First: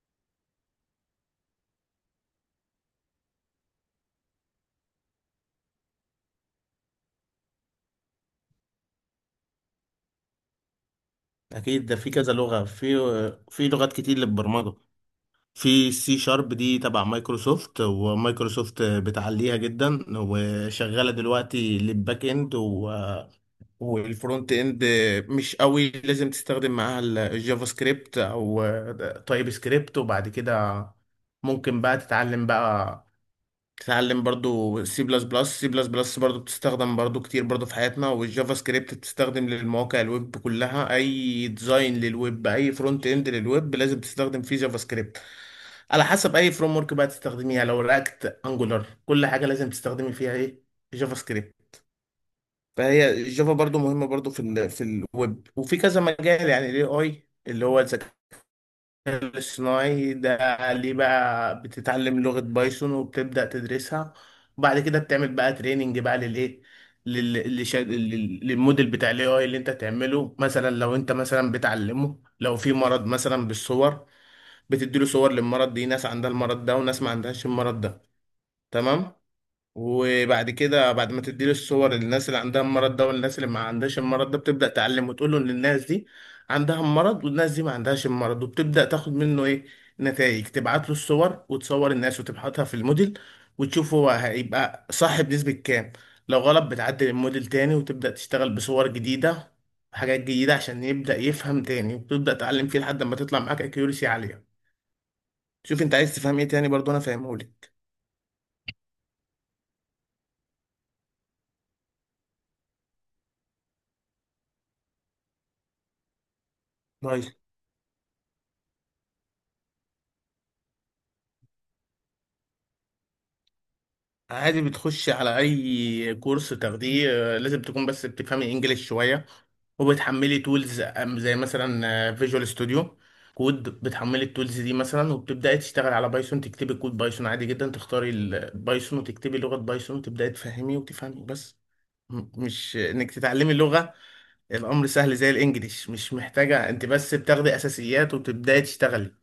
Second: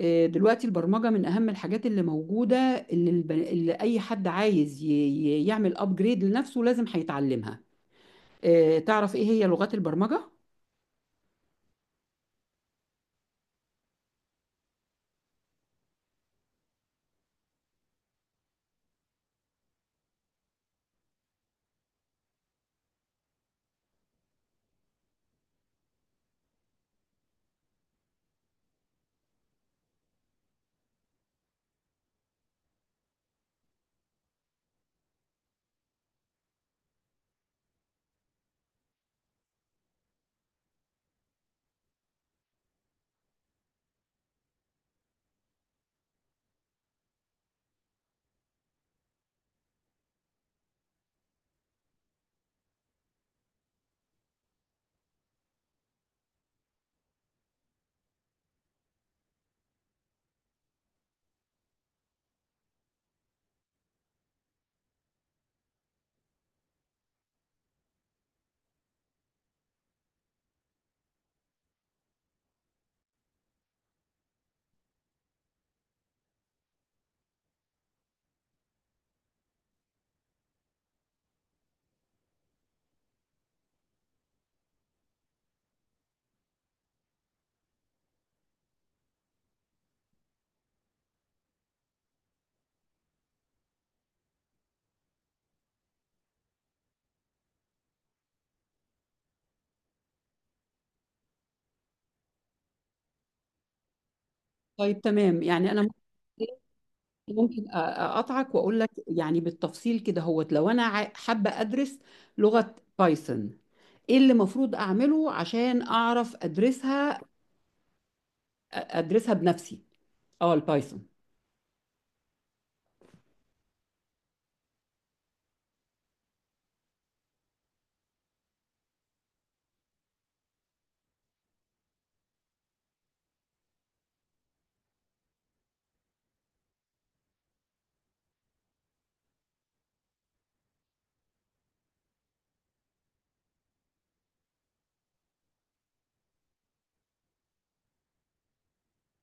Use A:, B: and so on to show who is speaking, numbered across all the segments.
A: دلوقتي البرمجة من أهم الحاجات اللي موجودة، اللي أي حد عايز يعمل أبجريد لنفسه لازم هيتعلمها. تعرف إيه هي لغات البرمجة؟
B: اكيد، ده في كذا لغه. في لغات كتير للبرمجه. في سي شارب دي تبع مايكروسوفت، ومايكروسوفت بتعليها جدا، وشغاله دلوقتي للباك اند والفرونت اند. مش قوي لازم تستخدم معاها الجافا سكريبت او تايب سكريبت. وبعد كده ممكن بقى تتعلم بقى. تتعلم برضو سي بلس بلس، سي بلس بلس برضو بتستخدم برضو كتير برضو في حياتنا. والجافا سكريبت بتستخدم للمواقع الويب كلها، اي ديزاين للويب، اي فرونت اند للويب لازم تستخدم فيه جافا سكريبت. على حسب اي فريم ورك بقى تستخدميها، لو رياكت، انجولار، كل حاجه لازم تستخدمي فيها ايه؟ جافا سكريبت. فهي الجافا برضو مهمه برضو في الويب، وفي كذا مجال. يعني الاي اي، اللي هو الذكاء الاصطناعي ده، ليه بقى بتتعلم لغة بايثون وبتبدأ تدرسها؟ وبعد كده بتعمل بقى تريننج بقى للايه، للموديل بتاع الاي اي اللي انت تعمله. مثلا لو انت مثلا بتعلمه، لو في مرض مثلا بالصور، بتديله صور للمرض، دي ناس عندها المرض ده وناس ما عندهاش المرض ده. تمام؟ وبعد كده، بعد ما تديله الصور للناس اللي عندها المرض ده والناس اللي ما عندهاش المرض ده، بتبدأ تعلم وتقول له ان الناس دي عندها المرض والناس دي ما عندهاش المرض. وبتبدأ تاخد منه ايه؟ نتائج. تبعت له الصور وتصور الناس وتبحثها في الموديل، وتشوف هو هيبقى صح بنسبة كام. لو غلط بتعدل الموديل تاني، وتبدأ تشتغل بصور جديدة، حاجات جديدة، عشان يبدأ يفهم تاني. وتبدأ تعلم فيه لحد ما تطلع معاك اكيورسي عالية.
A: طيب، تمام. يعني
B: شوف
A: أنا
B: انت عايز تفهم ايه تاني برضه، انا
A: ممكن
B: فاهمهولك.
A: أقطعك وأقول لك يعني بالتفصيل كده هوت. لو أنا حابة أدرس لغة بايثون، إيه اللي المفروض أعمله عشان أعرف أدرسها
B: طيب،
A: أدرسها بنفسي؟ أه، البايثون.
B: عادي، بتخش على اي كورس تاخديه. لازم تكون بس بتفهمي انجليش شويه، وبتحملي تولز زي مثلا فيجوال ستوديو كود. بتحملي التولز دي مثلا، وبتبداي تشتغل على بايثون، تكتبي كود بايثون عادي جدا، تختاري البايثون وتكتبي لغه بايثون، وتبداي تفهمي وتفهمي بس. مش انك تتعلمي لغه، الامر سهل زي الانجليش، مش محتاجه، انت بس بتاخدي اساسيات وتبداي تشتغلي.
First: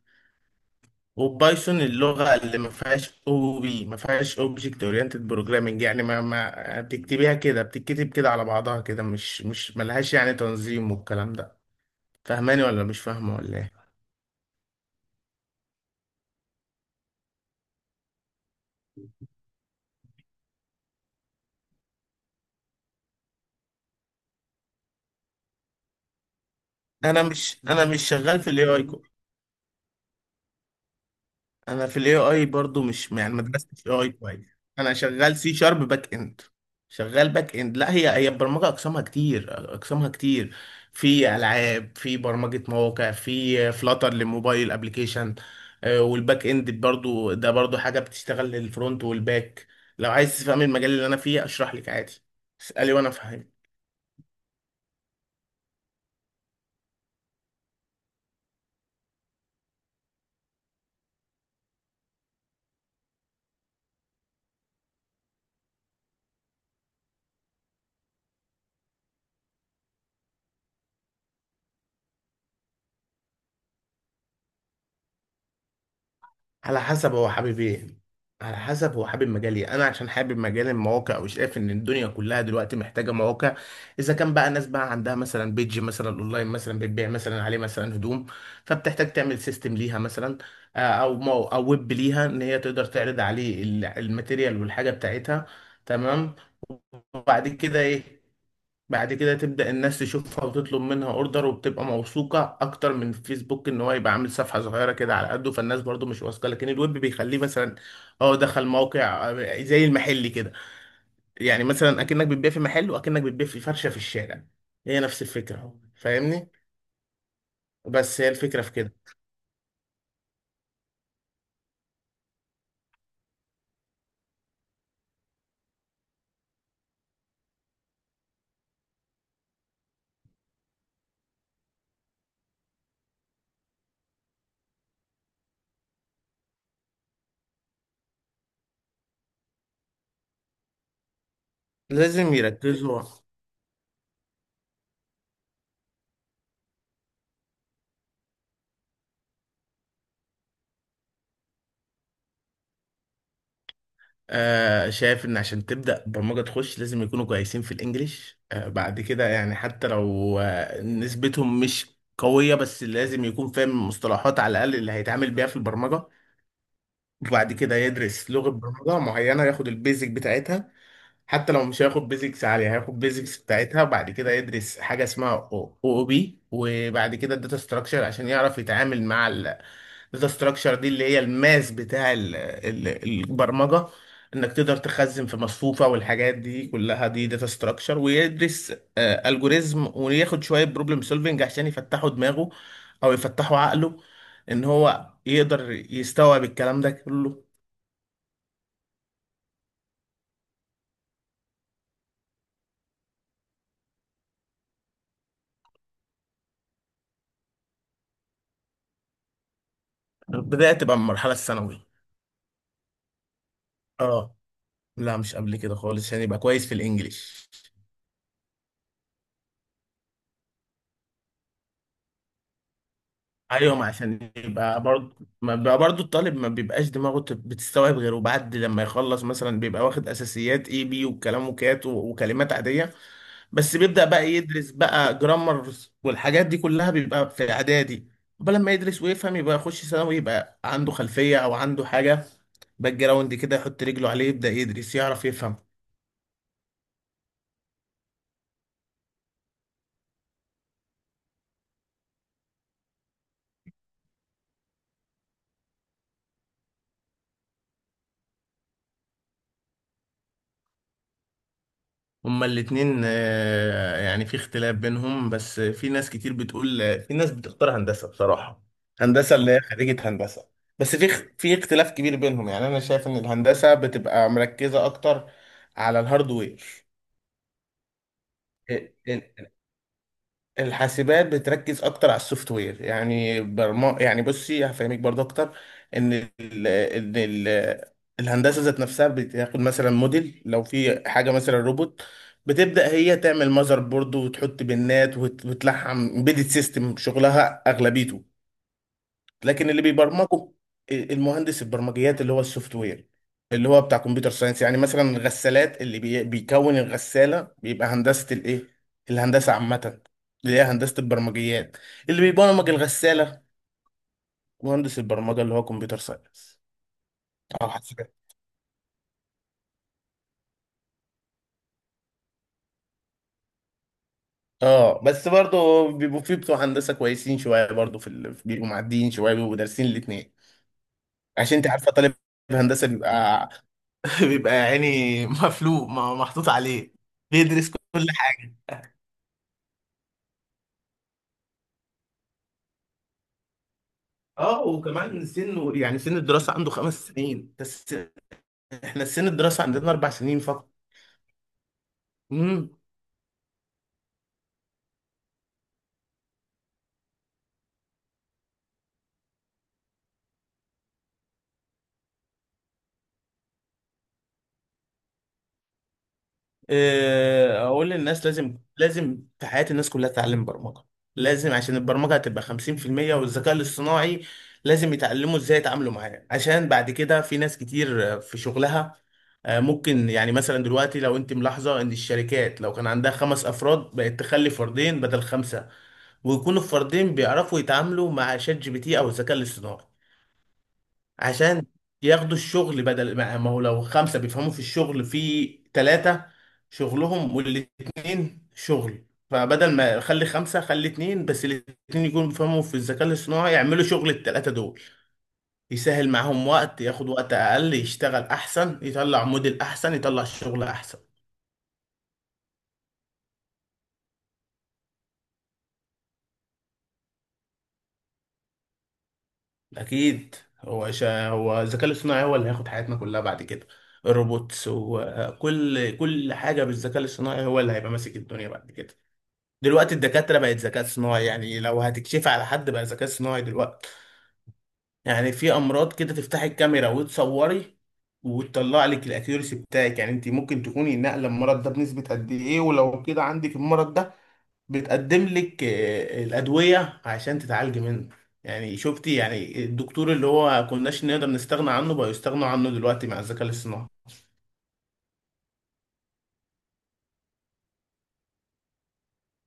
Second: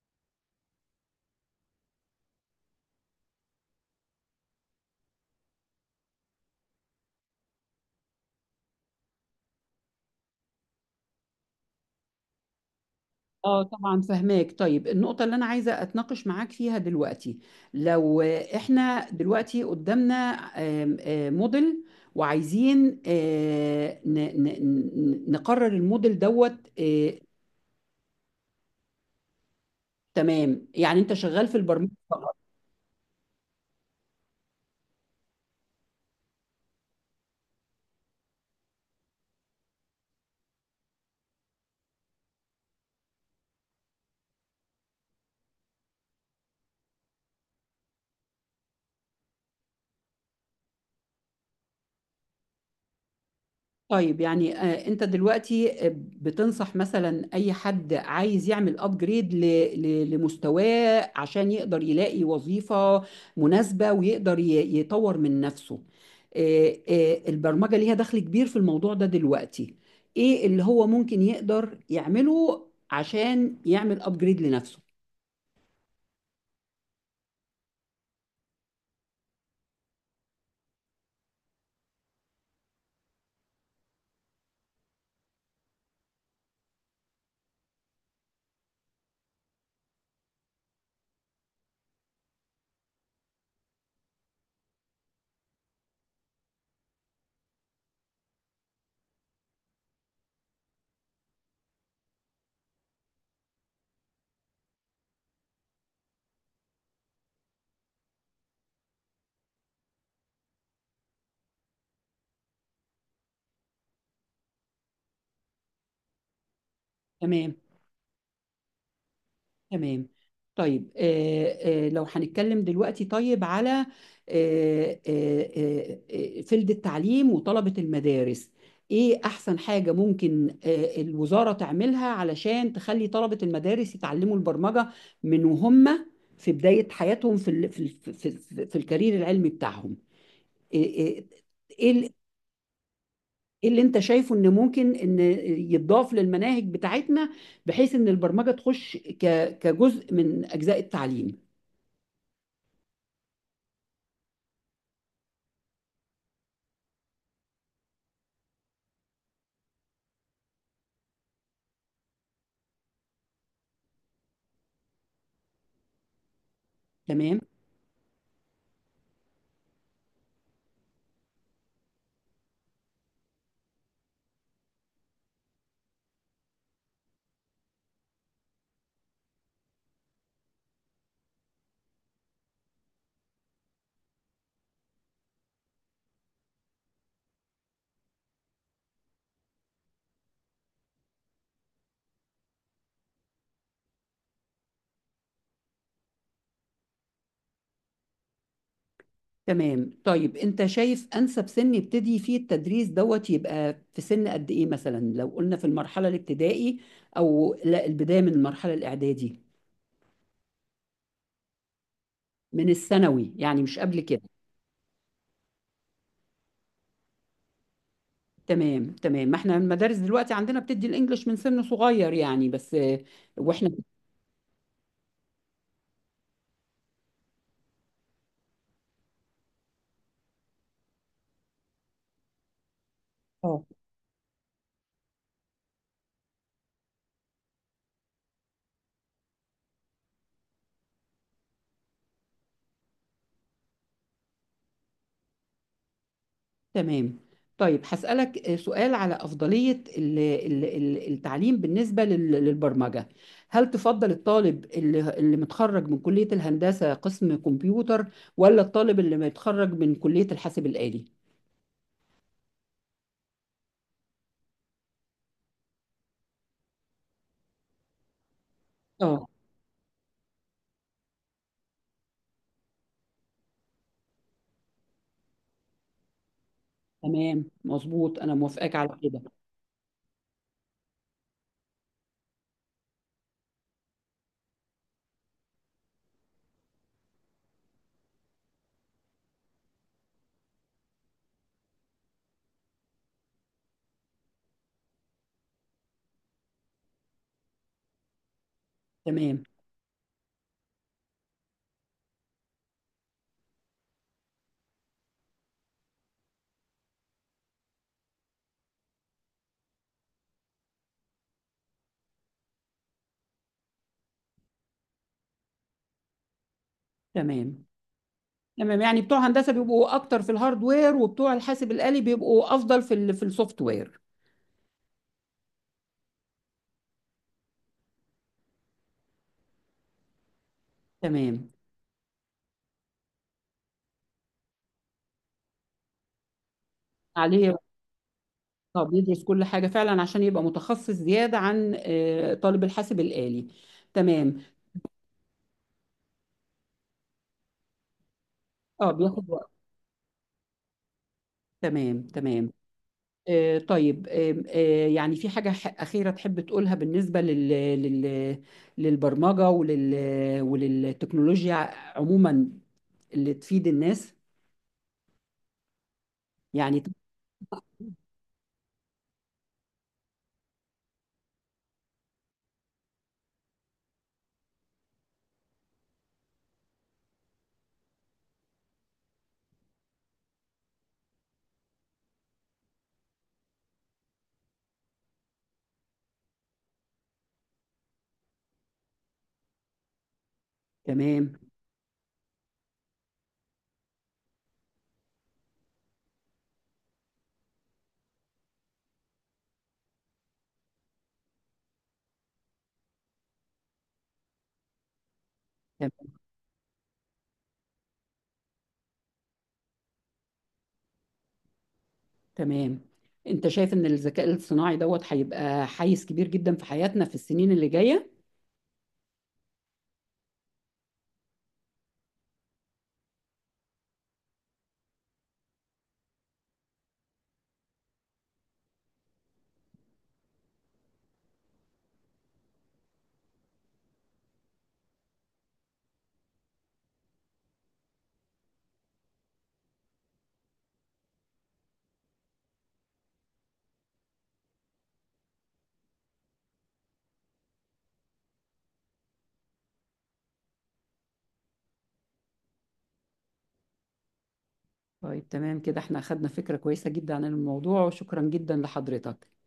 B: وبايثون اللغة اللي ما فيهاش او بي، ما فيهاش اوبجكت اورينتد بروجرامنج، يعني ما بتكتبيها كده، بتتكتب كده على بعضها كده، مش ملهاش يعني تنظيم والكلام ده. فاهماني ولا مش فاهمة ولا
A: اه،
B: ايه؟
A: طبعا فهماك. طيب، النقطة اللي أنا عايزة أتناقش معاك فيها دلوقتي، لو إحنا دلوقتي قدامنا آم، آه، موديل وعايزين نقرر الموديل دوت. آه،
B: انا مش شغال في الاي اي.
A: تمام. يعني أنت شغال في
B: انا
A: البرمجة.
B: في الاي اي برضو، مش يعني ما درستش اي اي كويس. انا شغال سي شارب باك اند، شغال باك اند. لا، هي البرمجه اقسامها كتير، اقسامها كتير. في العاب، في برمجه مواقع، في فلاتر للموبايل ابلكيشن، والباك اند برضو ده برضو حاجه بتشتغل للفرونت والباك. لو عايز تفهم المجال اللي انا فيه اشرح لك عادي، اسالي وانا افهمك.
A: طيب، يعني انت دلوقتي بتنصح مثلا اي حد عايز يعمل ابجريد لمستواه عشان يقدر يلاقي وظيفة مناسبة، ويقدر يطور من نفسه. البرمجة ليها دخل كبير في الموضوع ده دلوقتي. ايه اللي هو ممكن يقدر يعمله عشان يعمل ابجريد لنفسه؟
B: على حسب هو حابب ايه، على حسب هو حابب مجال ايه. انا عشان حابب مجال المواقع وشايف ان الدنيا كلها دلوقتي محتاجه مواقع. اذا كان بقى ناس بقى عندها مثلا بيج مثلا اونلاين، مثلا بتبيع مثلا عليه مثلا هدوم، فبتحتاج تعمل سيستم ليها مثلا، او ويب ليها، ان هي تقدر تعرض عليه الماتيريال والحاجه بتاعتها. تمام. وبعد كده ايه؟ بعد كده تبدأ الناس تشوفها وتطلب منها اوردر، وبتبقى موثوقة اكتر من فيسبوك، ان هو يبقى عامل صفحة صغيرة كده على قده، فالناس برضو مش واثقة. لكن الويب بيخليه مثلا اه دخل موقع، زي المحل كده. يعني مثلا اكنك بتبيع في محل، واكنك بتبيع في فرشة في الشارع، هي نفس الفكرة. فاهمني؟
A: تمام،
B: بس هي الفكرة في كده.
A: تمام. طيب، لو هنتكلم دلوقتي طيب على آه، آه، فيلد التعليم وطلبة المدارس، ايه احسن حاجة ممكن الوزارة تعملها علشان تخلي طلبة المدارس يتعلموا البرمجة من وهم في بداية حياتهم، في في الكارير العلمي بتاعهم؟ ايه إيه- إيه ال-
B: لازم يركزوا.
A: إيه اللي انت شايفه ان ممكن ان يتضاف للمناهج بتاعتنا، بحيث ان البرمجة تخش كجزء من اجزاء التعليم.
B: شايف ان عشان تبدأ برمجة تخش لازم يكونوا كويسين في الانجليش، بعد كده، يعني حتى لو نسبتهم مش قوية، بس لازم يكون فاهم المصطلحات على الأقل اللي هيتعامل بيها في البرمجة.
A: تمام،
B: وبعد كده يدرس لغة برمجة معينة، ياخد البيزك بتاعتها، حتى لو مش هياخد بيزكس عالية هياخد بيزكس بتاعتها. وبعد كده يدرس حاجة اسمها او او بي، وبعد كده الداتا ستراكشر، عشان يعرف يتعامل مع الداتا ستراكشر دي اللي هي الماس بتاع البرمجة. انك تقدر تخزن في مصفوفة والحاجات دي كلها دي داتا ستراكشر. ويدرس الجوريزم، وياخد شوية بروبلم سولفنج، عشان يفتحوا دماغه او يفتحوا عقله، ان هو يقدر يستوعب الكلام ده كله.
A: تمام. طيب، انت شايف انسب سن يبتدي فيه التدريس دوت يبقى في سن قد ايه؟ مثلا لو قلنا في المرحله الابتدائي، او لا البدايه من المرحله الاعدادي؟
B: البداية تبقى من المرحلة الثانوية.
A: من الثانوي، يعني مش قبل كده؟
B: اه، لا، مش قبل كده خالص، عشان يبقى كويس في الانجليش.
A: تمام، تمام. ما احنا المدارس دلوقتي عندنا بتدي الانجليش من سن صغير يعني، بس واحنا.
B: ايوه، ما عشان يبقى برضه، ما بيبقى برضه الطالب ما بيبقاش دماغه بتستوعب غيره. بعد لما يخلص مثلا بيبقى واخد اساسيات اي بي والكلام وكات وكلمات عاديه.
A: اه.
B: بس بيبدأ بقى يدرس بقى جرامر والحاجات دي كلها، بيبقى في اعدادي. قبل لما يدرس ويفهم، يبقى يخش ثانوي يبقى عنده خلفيه او عنده حاجه باك جراوند كده يحط رجله عليه، يبدأ يدرس يعرف يفهم.
A: تمام، طيب هسألك سؤال على أفضلية التعليم بالنسبة للبرمجة. هل تفضل الطالب اللي متخرج من كلية الهندسة قسم كمبيوتر، ولا الطالب اللي متخرج من كلية الحاسب الآلي؟
B: هما الاتنين يعني في اختلاف بينهم، بس في ناس كتير بتقول، في ناس بتختار هندسة بصراحة،
A: اه.
B: هندسة اللي هي خريجة هندسة. بس في اختلاف كبير بينهم. يعني أنا شايف إن الهندسة بتبقى مركزة أكتر على الهاردوير.
A: تمام مظبوط، أنا موافقاك على كده.
B: الحاسبات بتركز اكتر على السوفت وير. يعني برما يعني بصي هفهمك برضه اكتر، ان الهندسه ذات نفسها بتاخد مثلا موديل، لو في حاجه مثلا روبوت، بتبدا هي تعمل ماذر بورد وتحط بنات وتلحم امبيدد سيستم، شغلها اغلبيته.
A: تمام،
B: لكن اللي بيبرمجوا المهندس البرمجيات اللي هو السوفت وير، اللي هو بتاع كمبيوتر ساينس، يعني مثلا الغسالات اللي بيكون الغسالة بيبقى هندسة الايه، الهندسة عامة، اللي هي هندسة البرمجيات، اللي بيبرمج الغسالة مهندس البرمجة، اللي هو كمبيوتر ساينس.
A: تمام.
B: اه، حسابات.
A: تمام، يعني بتوع هندسة بيبقوا أكتر في الهاردوير، وبتوع الحاسب الآلي بيبقوا أفضل في السوفت وير.
B: اه، بس برضه بيبقوا في بتوع هندسة كويسين شوية برضه بيبقوا معديين شوية، بيبقوا دارسين الاتنين.
A: تمام.
B: عشان انت عارفة، طالب هندسة بيبقى بيبقى يعني مفلوق، محطوط عليه.
A: عليه.
B: بيدرس كل.
A: اه، بيدرس كل حاجة فعلا عشان يبقى متخصص زيادة عن طالب الحاسب الآلي. تمام.
B: اه، وكمان سن، يعني سن الدراسة عنده 5 سنين بس،
A: اه،
B: احنا سن
A: بياخد وقت.
B: الدراسة عندنا 4 سنين فقط.
A: تمام، تمام.
B: امم
A: طيب، آم، آه، يعني في حاجة أخيرة تحب تقولها بالنسبة لل... للبرمجة وللتكنولوجيا عموما، اللي تفيد الناس يعني؟
B: اقول للناس، لازم لازم في حياة الناس كلها تتعلم برمجة. لازم، عشان البرمجة هتبقى 50% والذكاء الاصطناعي. لازم يتعلموا ازاي يتعاملوا معاه، عشان بعد كده في ناس كتير في شغلها، ممكن، يعني مثلا دلوقتي، لو انت ملاحظة ان الشركات لو كان عندها خمس افراد بقت تخلي فردين بدل خمسة. ويكونوا الفردين بيعرفوا يتعاملوا مع شات جي بي تي او الذكاء الاصطناعي،
A: تمام،
B: عشان ياخدوا الشغل، بدل ما هو لو خمسة بيفهموا في الشغل، في ثلاثة شغلهم والاتنين شغل، فبدل ما خلي خمسة خلي اتنين بس الاتنين يكونوا بيفهموا في الذكاء الاصطناعي، يعملوا شغل التلاتة دول،
A: تمام.
B: يسهل معاهم وقت، ياخد وقت أقل، يشتغل أحسن، يطلع موديل أحسن، يطلع شغل أحسن.
A: تمام، انت شايف ان الذكاء الصناعي دوت هيبقى حيز كبير جدا في حياتنا في السنين اللي جاية؟
B: أكيد. هو الذكاء الاصطناعي هو اللي هياخد حياتنا كلها بعد كده. الروبوتس وكل كل حاجة بالذكاء الاصطناعي هو اللي هيبقى ماسك الدنيا بعد كده. دلوقتي الدكاترة بقت ذكاء صناعي، يعني لو هتكشفي على حد بقى ذكاء صناعي دلوقتي، يعني في أمراض كده تفتحي الكاميرا وتصوري وتطلع لك الأكيورسي بتاعك، يعني أنت ممكن تكوني ناقلة المرض ده بنسبة قد إيه، ولو كده عندك المرض ده، بتقدم لك الأدوية عشان تتعالجي منه. يعني شفتي، يعني الدكتور اللي هو كناش نقدر نستغنى عنه بقى يستغنى عنه دلوقتي مع الذكاء الاصطناعي.
A: طيب، تمام كده. احنا أخدنا فكرة كويسة جدا عن الموضوع، وشكرا جدا لحضرتك.